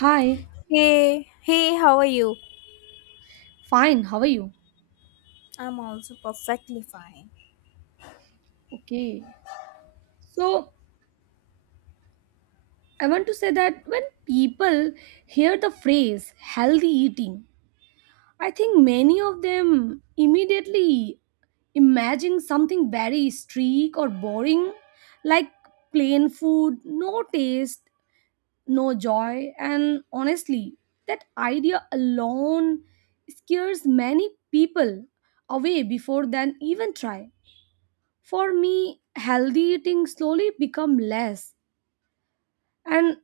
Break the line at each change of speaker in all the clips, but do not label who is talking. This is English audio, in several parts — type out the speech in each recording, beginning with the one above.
Hi,
Hey, hey, how are you?
fine, how are you?
I'm also perfectly fine.
Okay, so I want to say that when people hear the phrase healthy eating, I think many of them immediately imagine something very strict or boring, like plain food, no taste, no joy, and honestly, that idea alone scares many people away before than even try. For me, healthy eating slowly become less and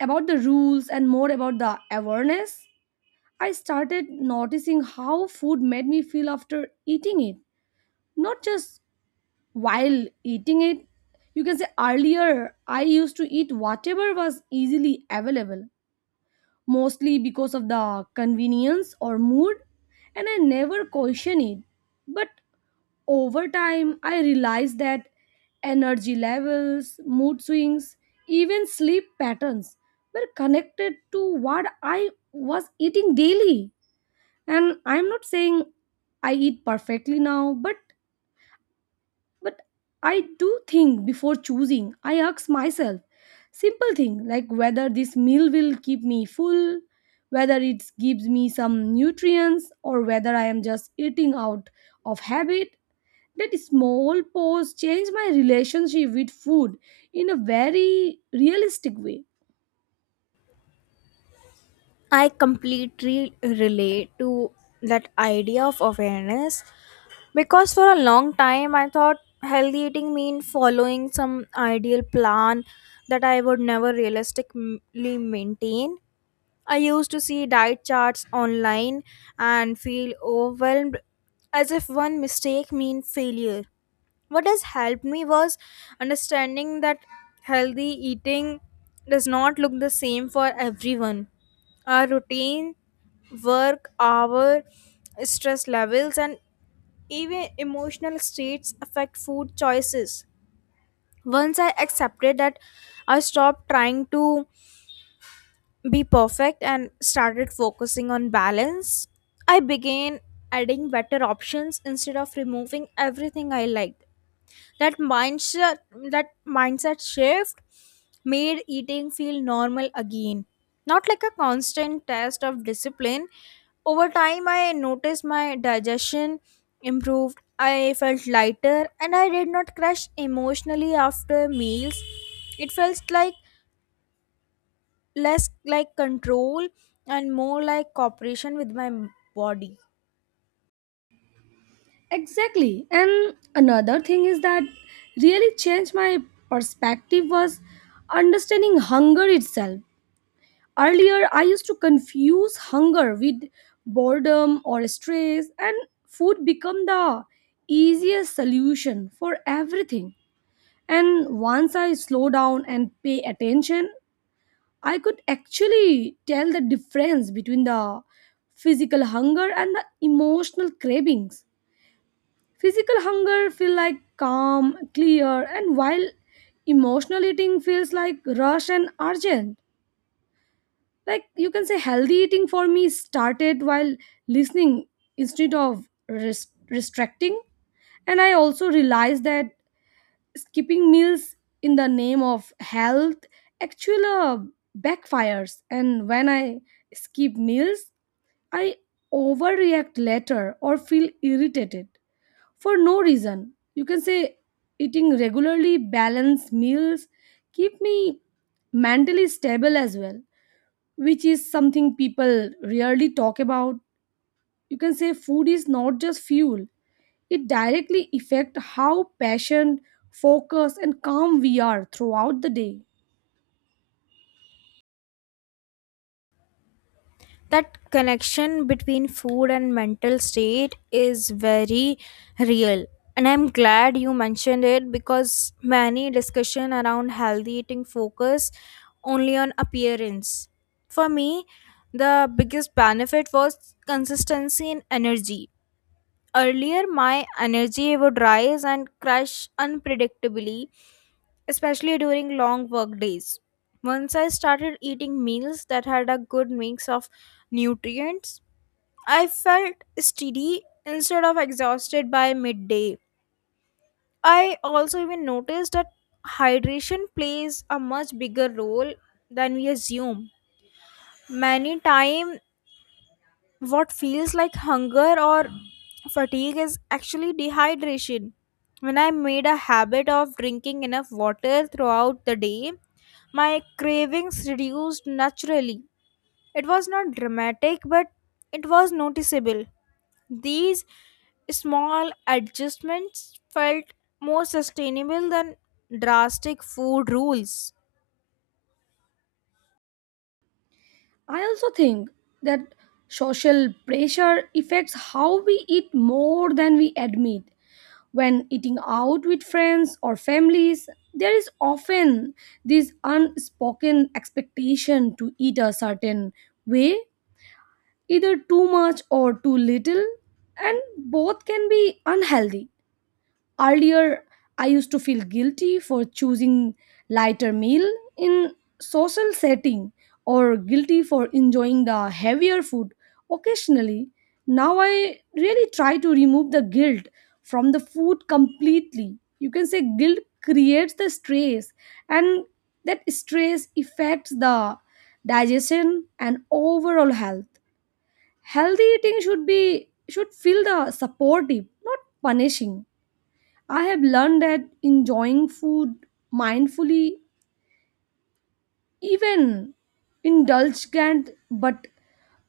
about the rules and more about the awareness. I started noticing how food made me feel after eating it, not just while eating it. You can say earlier I used to eat whatever was easily available, mostly because of the convenience or mood, and I never question it. But over time, I realized that energy levels, mood swings, even sleep patterns were connected to what I was eating daily. And I'm not saying I eat perfectly now, but I do think before choosing. I ask myself simple thing like whether this meal will keep me full, whether it gives me some nutrients, or whether I am just eating out of habit. That small pause changed my relationship with food in a very realistic way.
I completely relate to that idea of awareness because for a long time I thought healthy eating mean following some ideal plan that I would never realistically maintain. I used to see diet charts online and feel overwhelmed as if one mistake mean failure. What has helped me was understanding that healthy eating does not look the same for everyone. Our routine, work hour, stress levels, and even emotional states affect food choices. Once I accepted that, I stopped trying to be perfect and started focusing on balance. I began adding better options instead of removing everything I liked. That mindset that mindset shift made eating feel normal again. Not like a constant test of discipline. Over time I noticed my digestion improved. I felt lighter and I did not crash emotionally after meals. It felt like less like control and more like cooperation with my body.
Exactly. And another thing is that really changed my perspective was understanding hunger itself. Earlier, I used to confuse hunger with boredom or stress, and food became the easiest solution for everything. And once I slow down and pay attention, I could actually tell the difference between the physical hunger and the emotional cravings. Physical hunger feel like calm, clear, and while emotional eating feels like rush and urgent. Like you can say healthy eating for me started while listening instead of restricting. And I also realized that skipping meals in the name of health actually backfires, and when I skip meals I overreact later or feel irritated for no reason. You can say eating regularly balanced meals keep me mentally stable as well, which is something people rarely talk about. You can say food is not just fuel, it directly affects how patient, focused and calm we are throughout the day.
That connection between food and mental state is very real, and I'm glad you mentioned it because many discussion around healthy eating focus only on appearance. For me, the biggest benefit was consistency in energy. Earlier my energy would rise and crash unpredictably, especially during long work days. Once I started eating meals that had a good mix of nutrients, I felt steady instead of exhausted by midday. I also even noticed that hydration plays a much bigger role than we assume. Many time what feels like hunger or fatigue is actually dehydration. When I made a habit of drinking enough water throughout the day, my cravings reduced naturally. It was not dramatic, but it was noticeable. These small adjustments felt more sustainable than drastic food rules.
I also think that social pressure affects how we eat more than we admit. When eating out with friends or families, there is often this unspoken expectation to eat a certain way, either too much or too little, and both can be unhealthy. Earlier, I used to feel guilty for choosing lighter meal in social setting or guilty for enjoying the heavier food occasionally. Now I really try to remove the guilt from the food completely. You can say guilt creates the stress and that stress affects the digestion and overall health. Healthy eating should be should feel the supportive, not punishing. I have learned that enjoying food mindfully, even indulgent, but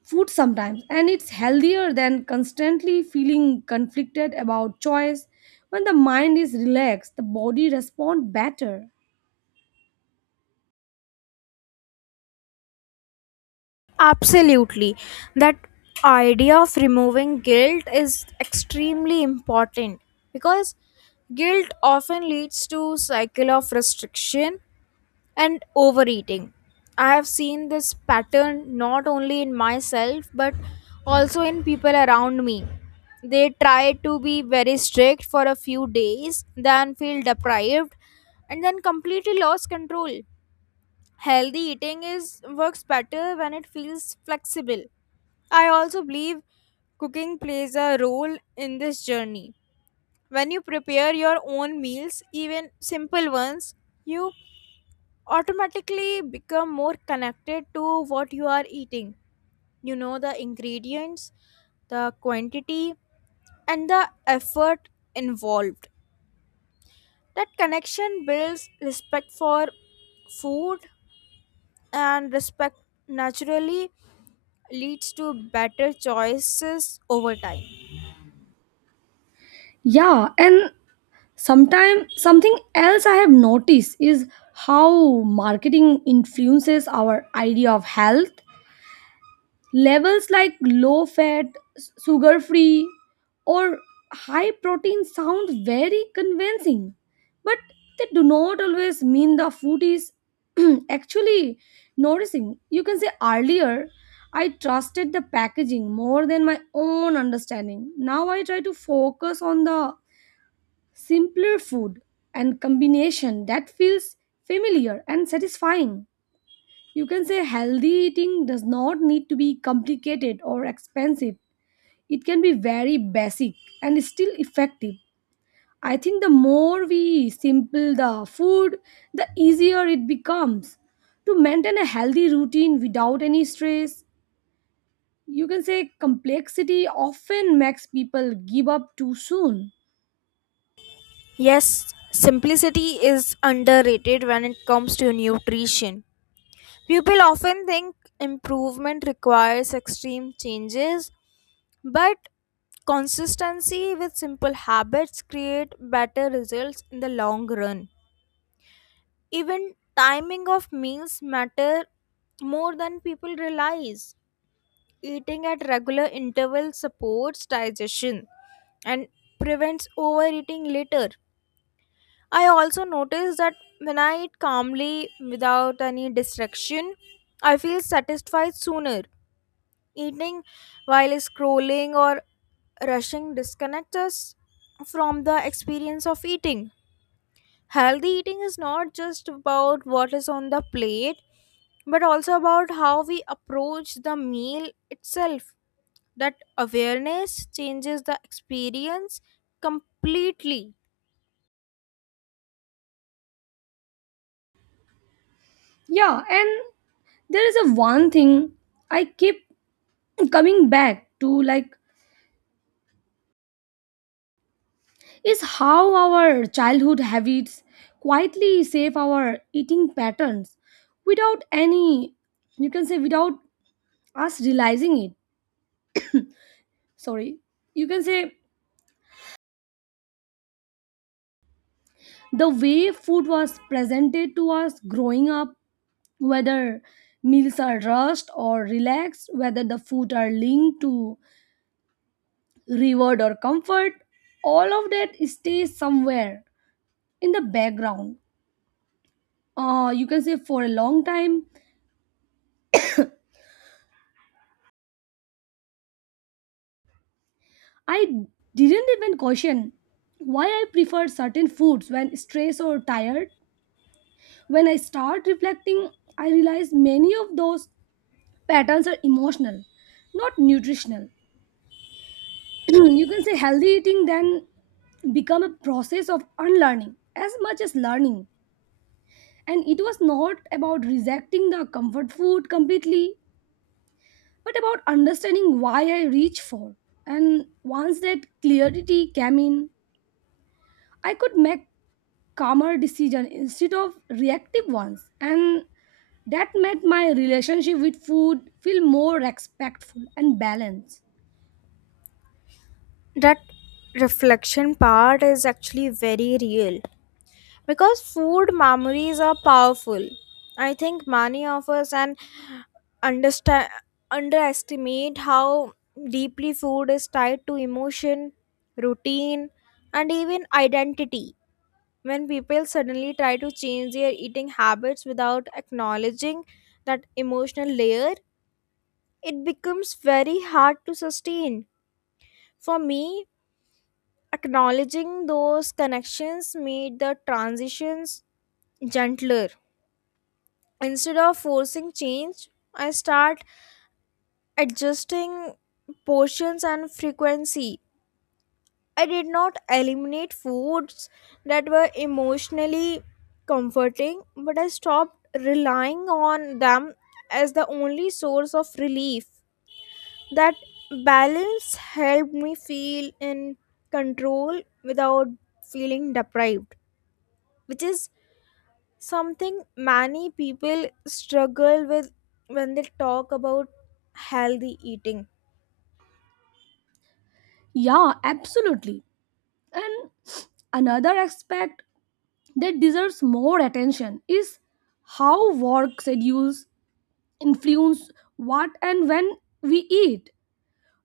food sometimes, and it's healthier than constantly feeling conflicted about choice. When the mind is relaxed, the body responds better.
Absolutely. That idea of removing guilt is extremely important because guilt often leads to cycle of restriction and overeating. I have seen this pattern not only in myself but also in people around me. They try to be very strict for a few days, then feel deprived and then completely lost control. Healthy eating is works better when it feels flexible. I also believe cooking plays a role in this journey. When you prepare your own meals, even simple ones, you automatically become more connected to what you are eating. You know the ingredients, the quantity, and the effort involved. That connection builds respect for food, and respect naturally leads to better choices over time.
Yeah, and sometimes something else I have noticed is how marketing influences our idea of health. Levels like low fat, sugar free, or high protein sound very convincing, but they do not always mean the food is actually nourishing. You can say earlier, I trusted the packaging more than my own understanding. Now I try to focus on the simpler food and combination that feels familiar and satisfying. You can say healthy eating does not need to be complicated or expensive. It can be very basic and still effective. I think the more we simple the food, the easier it becomes to maintain a healthy routine without any stress. You can say complexity often makes people give up too soon.
Yes, simplicity is underrated when it comes to nutrition. People often think improvement requires extreme changes, but consistency with simple habits create better results in the long run. Even timing of meals matter more than people realize. Eating at regular intervals supports digestion and prevents overeating later. I also notice that when I eat calmly without any distraction, I feel satisfied sooner. Eating while scrolling or rushing disconnects us from the experience of eating. Healthy eating is not just about what is on the plate, but also about how we approach the meal itself. That awareness changes the experience completely.
Yeah, and there is a one thing I keep coming back to, like, is how our childhood habits quietly shape our eating patterns without any, you can say, without us realizing it. Sorry, you can say the way food was presented to us growing up, whether meals are rushed or relaxed, whether the food are linked to reward or comfort, all of that stays somewhere in the background. You can say for a long time I didn't even question why I prefer certain foods when stressed or tired. When I start reflecting, I realize many of those patterns are emotional, not nutritional. You can say healthy eating then become a process of unlearning as much as learning. And it was not about rejecting the comfort food completely, but about understanding why I reach for. And once that clarity came in, I could make calmer decision instead of reactive ones, and that made my relationship with food feel more respectful and balanced.
That reflection part is actually very real because food memories are powerful. I think many of us and understand underestimate how deeply food is tied to emotion, routine, and even identity. When people suddenly try to change their eating habits without acknowledging that emotional layer, it becomes very hard to sustain. For me, acknowledging those connections made the transitions gentler. Instead of forcing change, I start adjusting portions and frequency. I did not eliminate foods that were emotionally comforting, but I stopped relying on them as the only source of relief. That balance helped me feel in control without feeling deprived, which is something many people struggle with when they talk about healthy eating.
Yeah, absolutely. And another aspect that deserves more attention is how work schedules influence what and when we eat.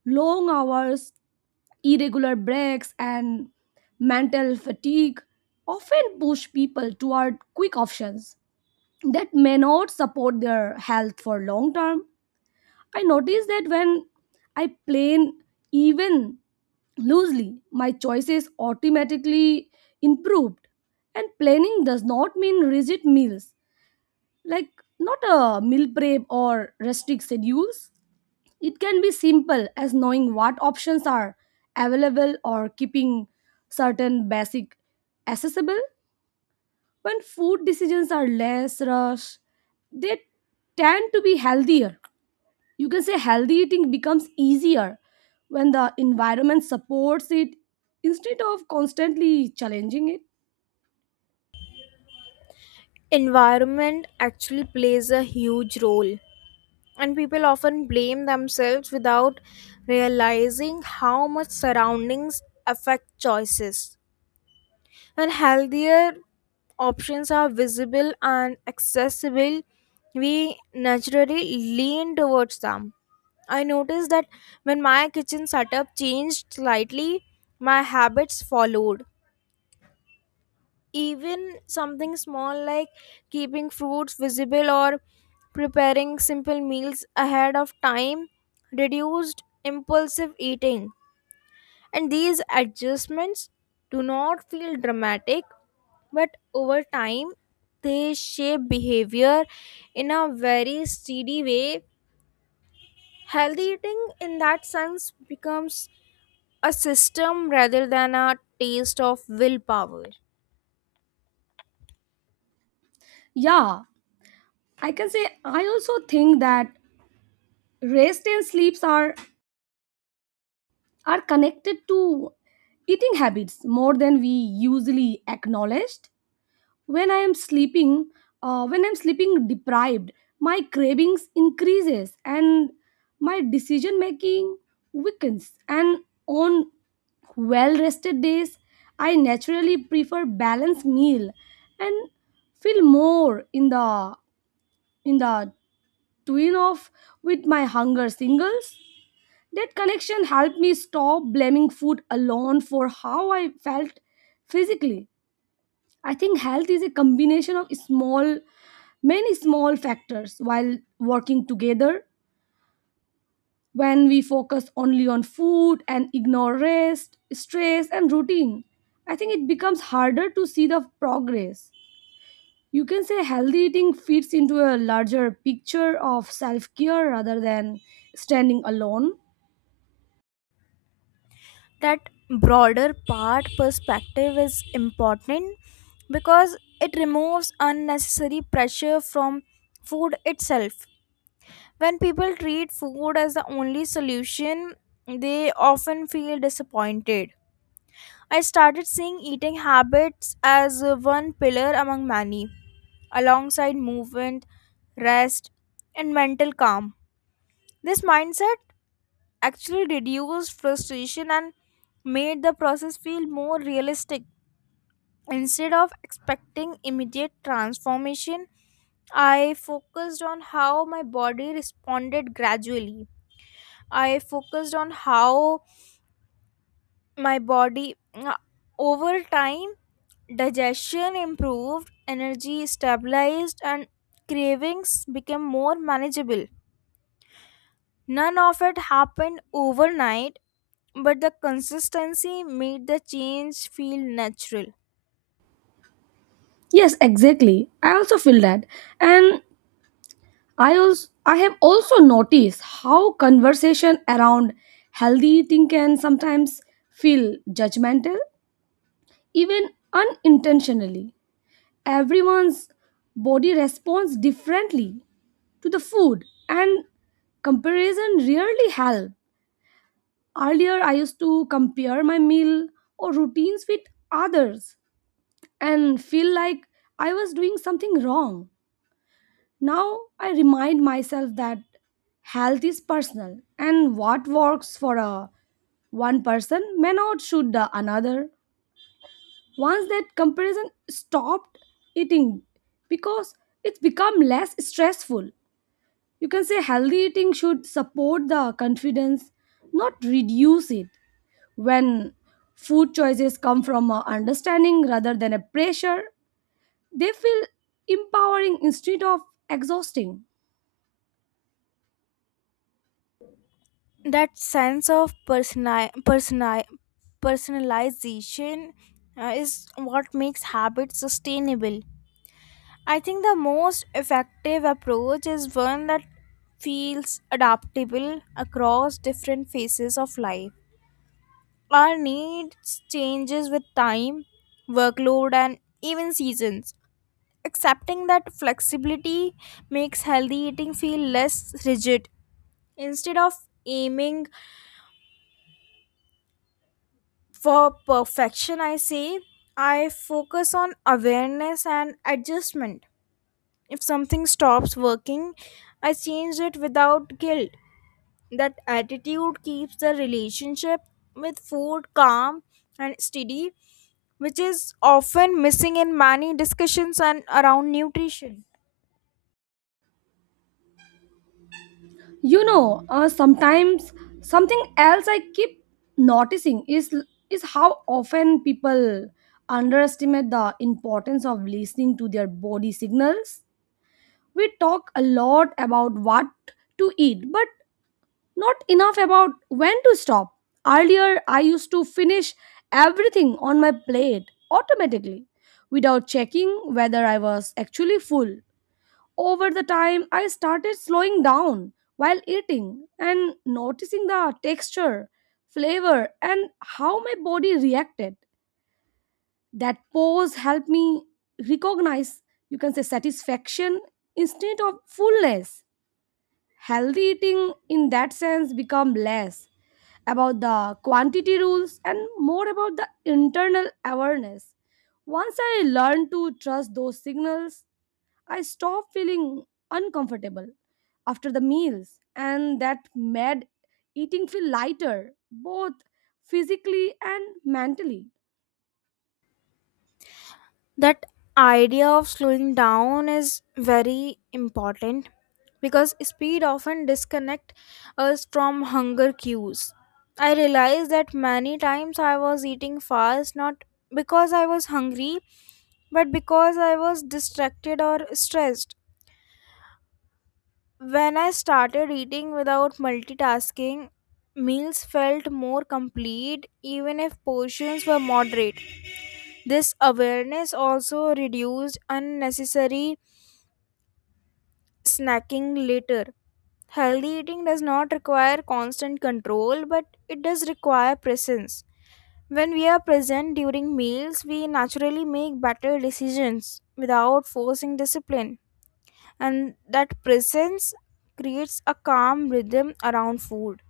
Long hours, irregular breaks and mental fatigue often push people toward quick options that may not support their health for long term. I notice that when I plan even loosely, my choices automatically improved. And planning does not mean rigid meals, like not a meal prep or restrict schedules. It can be simple as knowing what options are available or keeping certain basic accessible. When food decisions are less rushed, they tend to be healthier. You can say healthy eating becomes easier when the environment supports it instead of constantly challenging it.
Environment actually plays a huge role, and people often blame themselves without realizing how much surroundings affect choices. When healthier options are visible and accessible, we naturally lean towards them. I noticed that when my kitchen setup changed slightly, my habits followed. Even something small like keeping fruits visible or preparing simple meals ahead of time reduced impulsive eating. And these adjustments do not feel dramatic, but over time they shape behavior in a very steady way. Healthy eating in that sense becomes a system rather than a taste of willpower.
Yeah, I can say I also think that rest and sleeps are connected to eating habits more than we usually acknowledge. when i am sleeping when I'm sleeping deprived, my cravings increases and my decision making weakens. And on well rested days I naturally prefer balanced meal and feel more in the twin off with my hunger singles. That connection helped me stop blaming food alone for how I felt physically. I think health is a combination of small, many small factors while working together. When we focus only on food and ignore rest, stress, and routine, I think it becomes harder to see the progress. You can say healthy eating fits into a larger picture of self care rather than standing alone.
That broader part perspective is important because it removes unnecessary pressure from food itself. When people treat food as the only solution, they often feel disappointed. I started seeing eating habits as one pillar among many, alongside movement, rest, and mental calm. This mindset actually reduced frustration and made the process feel more realistic. Instead of expecting immediate transformation, I focused on how my body responded gradually. I focused on how my body over time. Digestion improved, energy stabilized, and cravings became more manageable. None of it happened overnight, but the consistency made the change feel natural.
Yes, exactly. I also feel that. And I have also noticed how conversation around healthy eating can sometimes feel judgmental, even unintentionally. Everyone's body responds differently to the food and comparison really help. Earlier I used to compare my meal or routines with others and feel like I was doing something wrong. Now I remind myself that health is personal and what works for a one person may not suit the another. Once that comparison stopped, eating because it's become less stressful. You can say healthy eating should support the confidence, not reduce it. When food choices come from a understanding rather than a pressure, they feel empowering instead of exhausting.
That sense of personalization is what makes habits sustainable. I think the most effective approach is one that feels adaptable across different phases of life. Our needs changes with time, workload and even seasons. Accepting that flexibility makes healthy eating feel less rigid. Instead of aiming for perfection, I focus on awareness and adjustment. If something stops working, I change it without guilt. That attitude keeps the relationship with food calm and steady, which is often missing in many discussions and around nutrition.
You know, sometimes something else I keep noticing is how often people underestimate the importance of listening to their body signals. We talk a lot about what to eat, but not enough about when to stop. Earlier, I used to finish everything on my plate automatically without checking whether I was actually full. Over the time, I started slowing down while eating and noticing the texture, flavor, and how my body reacted. That pause helped me recognize, you can say, satisfaction instead of fullness. Healthy eating, in that sense, become less about the quantity rules and more about the internal awareness. Once I learned to trust those signals, I stopped feeling uncomfortable after the meals, and that made eating feel lighter, both physically and mentally.
That idea of slowing down is very important because speed often disconnect us from hunger cues. I realized that many times I was eating fast not because I was hungry but because I was distracted or stressed. When I started eating without multitasking, meals felt more complete even if portions were moderate. This awareness also reduced unnecessary snacking later. Healthy eating does not require constant control, but it does require presence. When we are present during meals, we naturally make better decisions without forcing discipline, and that presence creates a calm rhythm around food.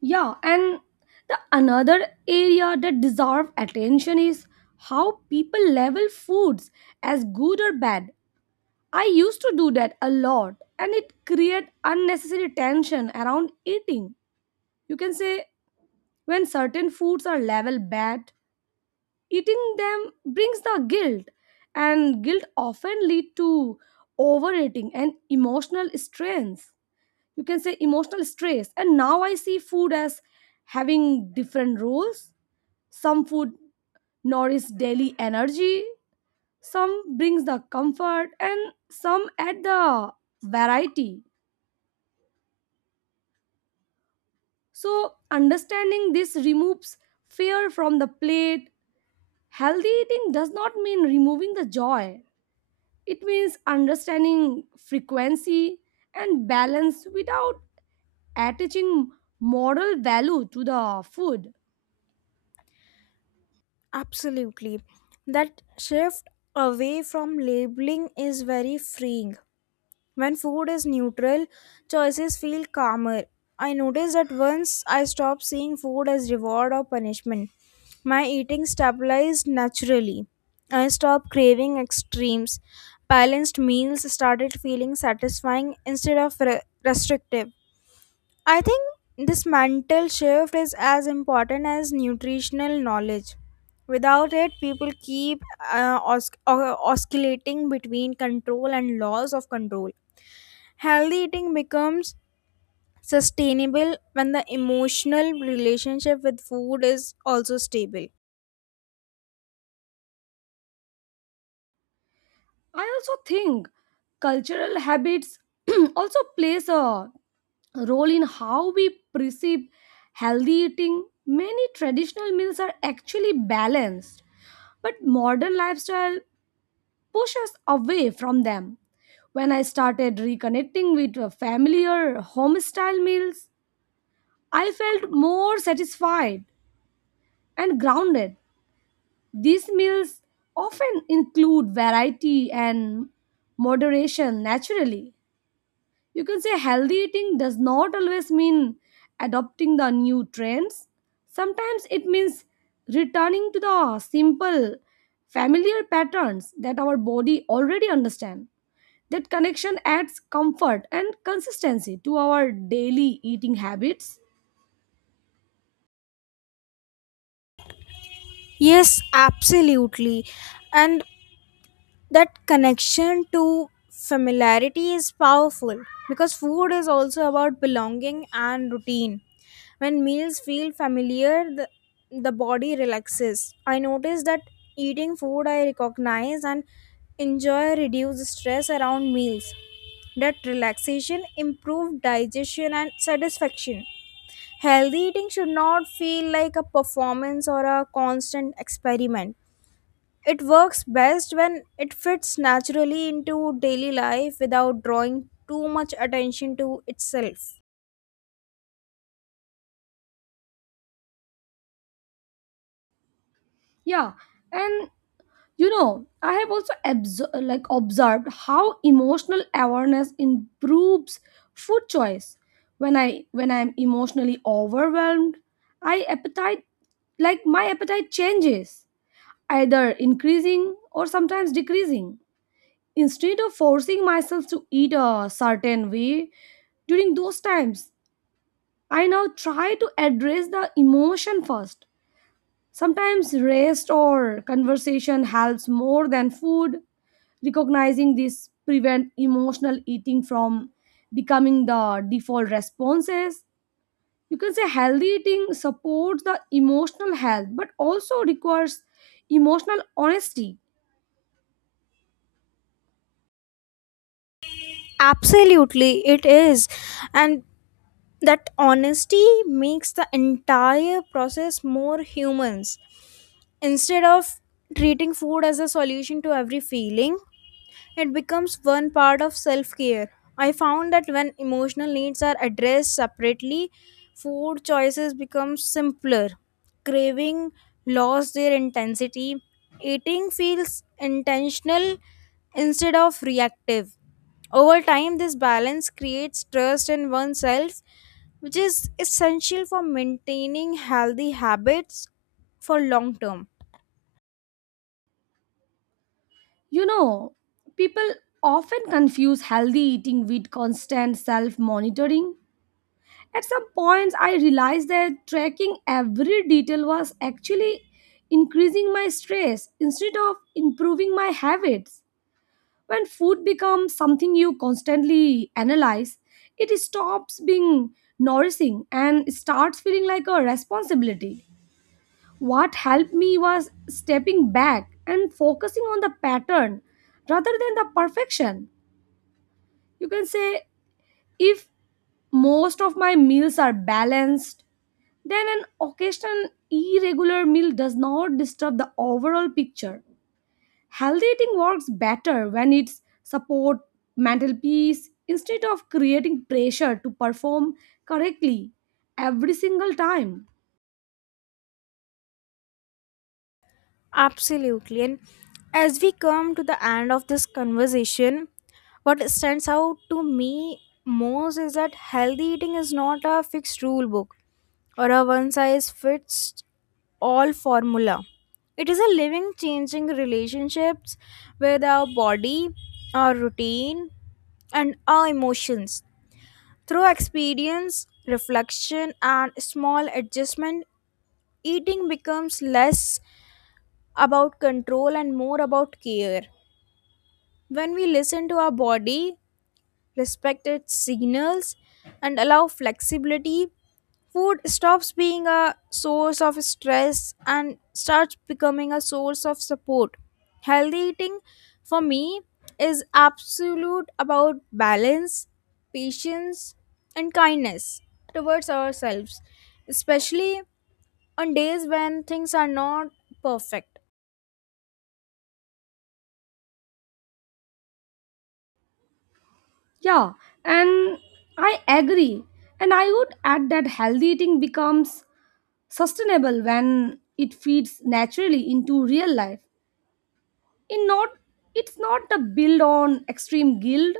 Yeah, and the another area that deserves attention is how people label foods as good or bad. I used to do that a lot, and it create unnecessary tension around eating. You can say when certain foods are labeled bad, eating them brings the guilt, and guilt often lead to overeating and emotional strains. You can say emotional stress. And now I see food as having different roles. Some food nourishes daily energy, some brings the comfort and some add the variety. So understanding this removes fear from the plate. Healthy eating does not mean removing the joy. It means understanding frequency and balance without attaching moral value to the food.
Absolutely. That shift away from labeling is very freeing. When food is neutral, choices feel calmer. I noticed that once I stopped seeing food as reward or punishment, my eating stabilized naturally. I stopped craving extremes. Balanced meals started feeling satisfying instead of restrictive. I think this mental shift is as important as nutritional knowledge. Without it, people keep oscillating between control and loss of control. Healthy eating becomes sustainable when the emotional relationship with food is also stable.
I also think cultural habits also plays a role in how we perceive healthy eating. Many traditional meals are actually balanced, but modern lifestyle pushes us away from them. When I started reconnecting with familiar home style meals, I felt more satisfied and grounded. These meals often include variety and moderation naturally. You can say healthy eating does not always mean adopting the new trends. Sometimes it means returning to the simple, familiar patterns that our body already understands. That connection adds comfort and consistency to our daily eating habits.
Yes, absolutely. And that connection to familiarity is powerful because food is also about belonging and routine. When meals feel familiar, the body relaxes. I notice that eating food I recognize and enjoy reduce stress around meals. That relaxation improves digestion and satisfaction. Healthy eating should not feel like a performance or a constant experiment. It works best when it fits naturally into daily life without drawing too much attention to itself.
Yeah, and you know, I have also like observed how emotional awareness improves food choice. When I'm emotionally overwhelmed, I appetite like my appetite changes, either increasing or sometimes decreasing. Instead of forcing myself to eat a certain way during those times, I now try to address the emotion first. Sometimes rest or conversation helps more than food. Recognizing this prevent emotional eating from becoming the default responses. You can say healthy eating supports the emotional health but also requires emotional honesty.
Absolutely, it is. And that honesty makes the entire process more humans. Instead of treating food as a solution to every feeling, it becomes one part of self care. I found that when emotional needs are addressed separately, food choices become simpler. Craving lost their intensity. Eating feels intentional instead of reactive. Over time, this balance creates trust in oneself, which is essential for maintaining healthy habits for long term.
You know, people often confuse healthy eating with constant self monitoring. At some points I realized that tracking every detail was actually increasing my stress instead of improving my habits. When food becomes something you constantly analyze, it stops being nourishing and starts feeling like a responsibility. What helped me was stepping back and focusing on the pattern rather than the perfection. You can say if most of my meals are balanced, then an occasional irregular meal does not disturb the overall picture. Healthy eating works better when it's support mental peace instead of creating pressure to perform correctly every single time.
Absolutely. And as we come to the end of this conversation, what stands out to me most is that healthy eating is not a fixed rule book or a one size fits all formula. It is a living, changing relationships with our body, our routine, and our emotions. Through experience, reflection, and small adjustment, eating becomes less about control and more about care. When we listen to our body, respect its signals, and allow flexibility, food stops being a source of stress and starts becoming a source of support. Healthy eating, for me, is absolute about balance, patience, and kindness towards ourselves, especially on days when things are not perfect.
Yeah, and I agree. And I would add that healthy eating becomes sustainable when it feeds naturally into real life. In not it's not a build on extreme guilt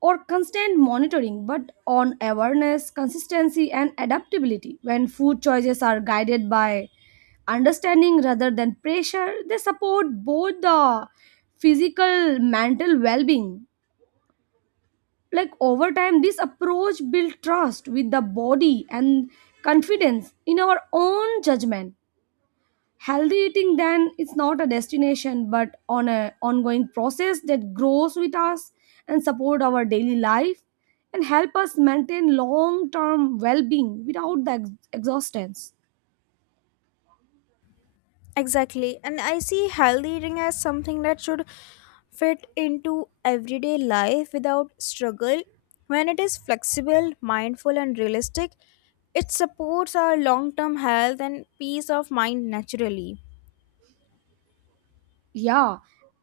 or constant monitoring, but on awareness, consistency, and adaptability. When food choices are guided by understanding rather than pressure, they support both the physical, mental well being. Like over time, this approach builds trust with the body and confidence in our own judgment. Healthy eating then it's not a destination but on a ongoing process that grows with us and support our daily life and help us maintain long-term well-being without the exhaustance.
Exactly. And I see healthy eating as something that should fit into everyday life without struggle. When it is flexible, mindful, and realistic, it supports our long term health and peace of mind naturally.
Yeah.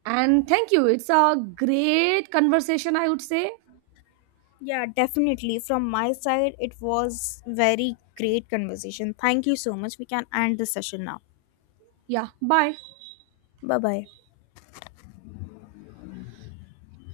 And thank you. It's a great conversation I would say.
Yeah, definitely. From my side, it was very great conversation. Thank you so much. We can end the session now.
Yeah. Bye.
Bye bye.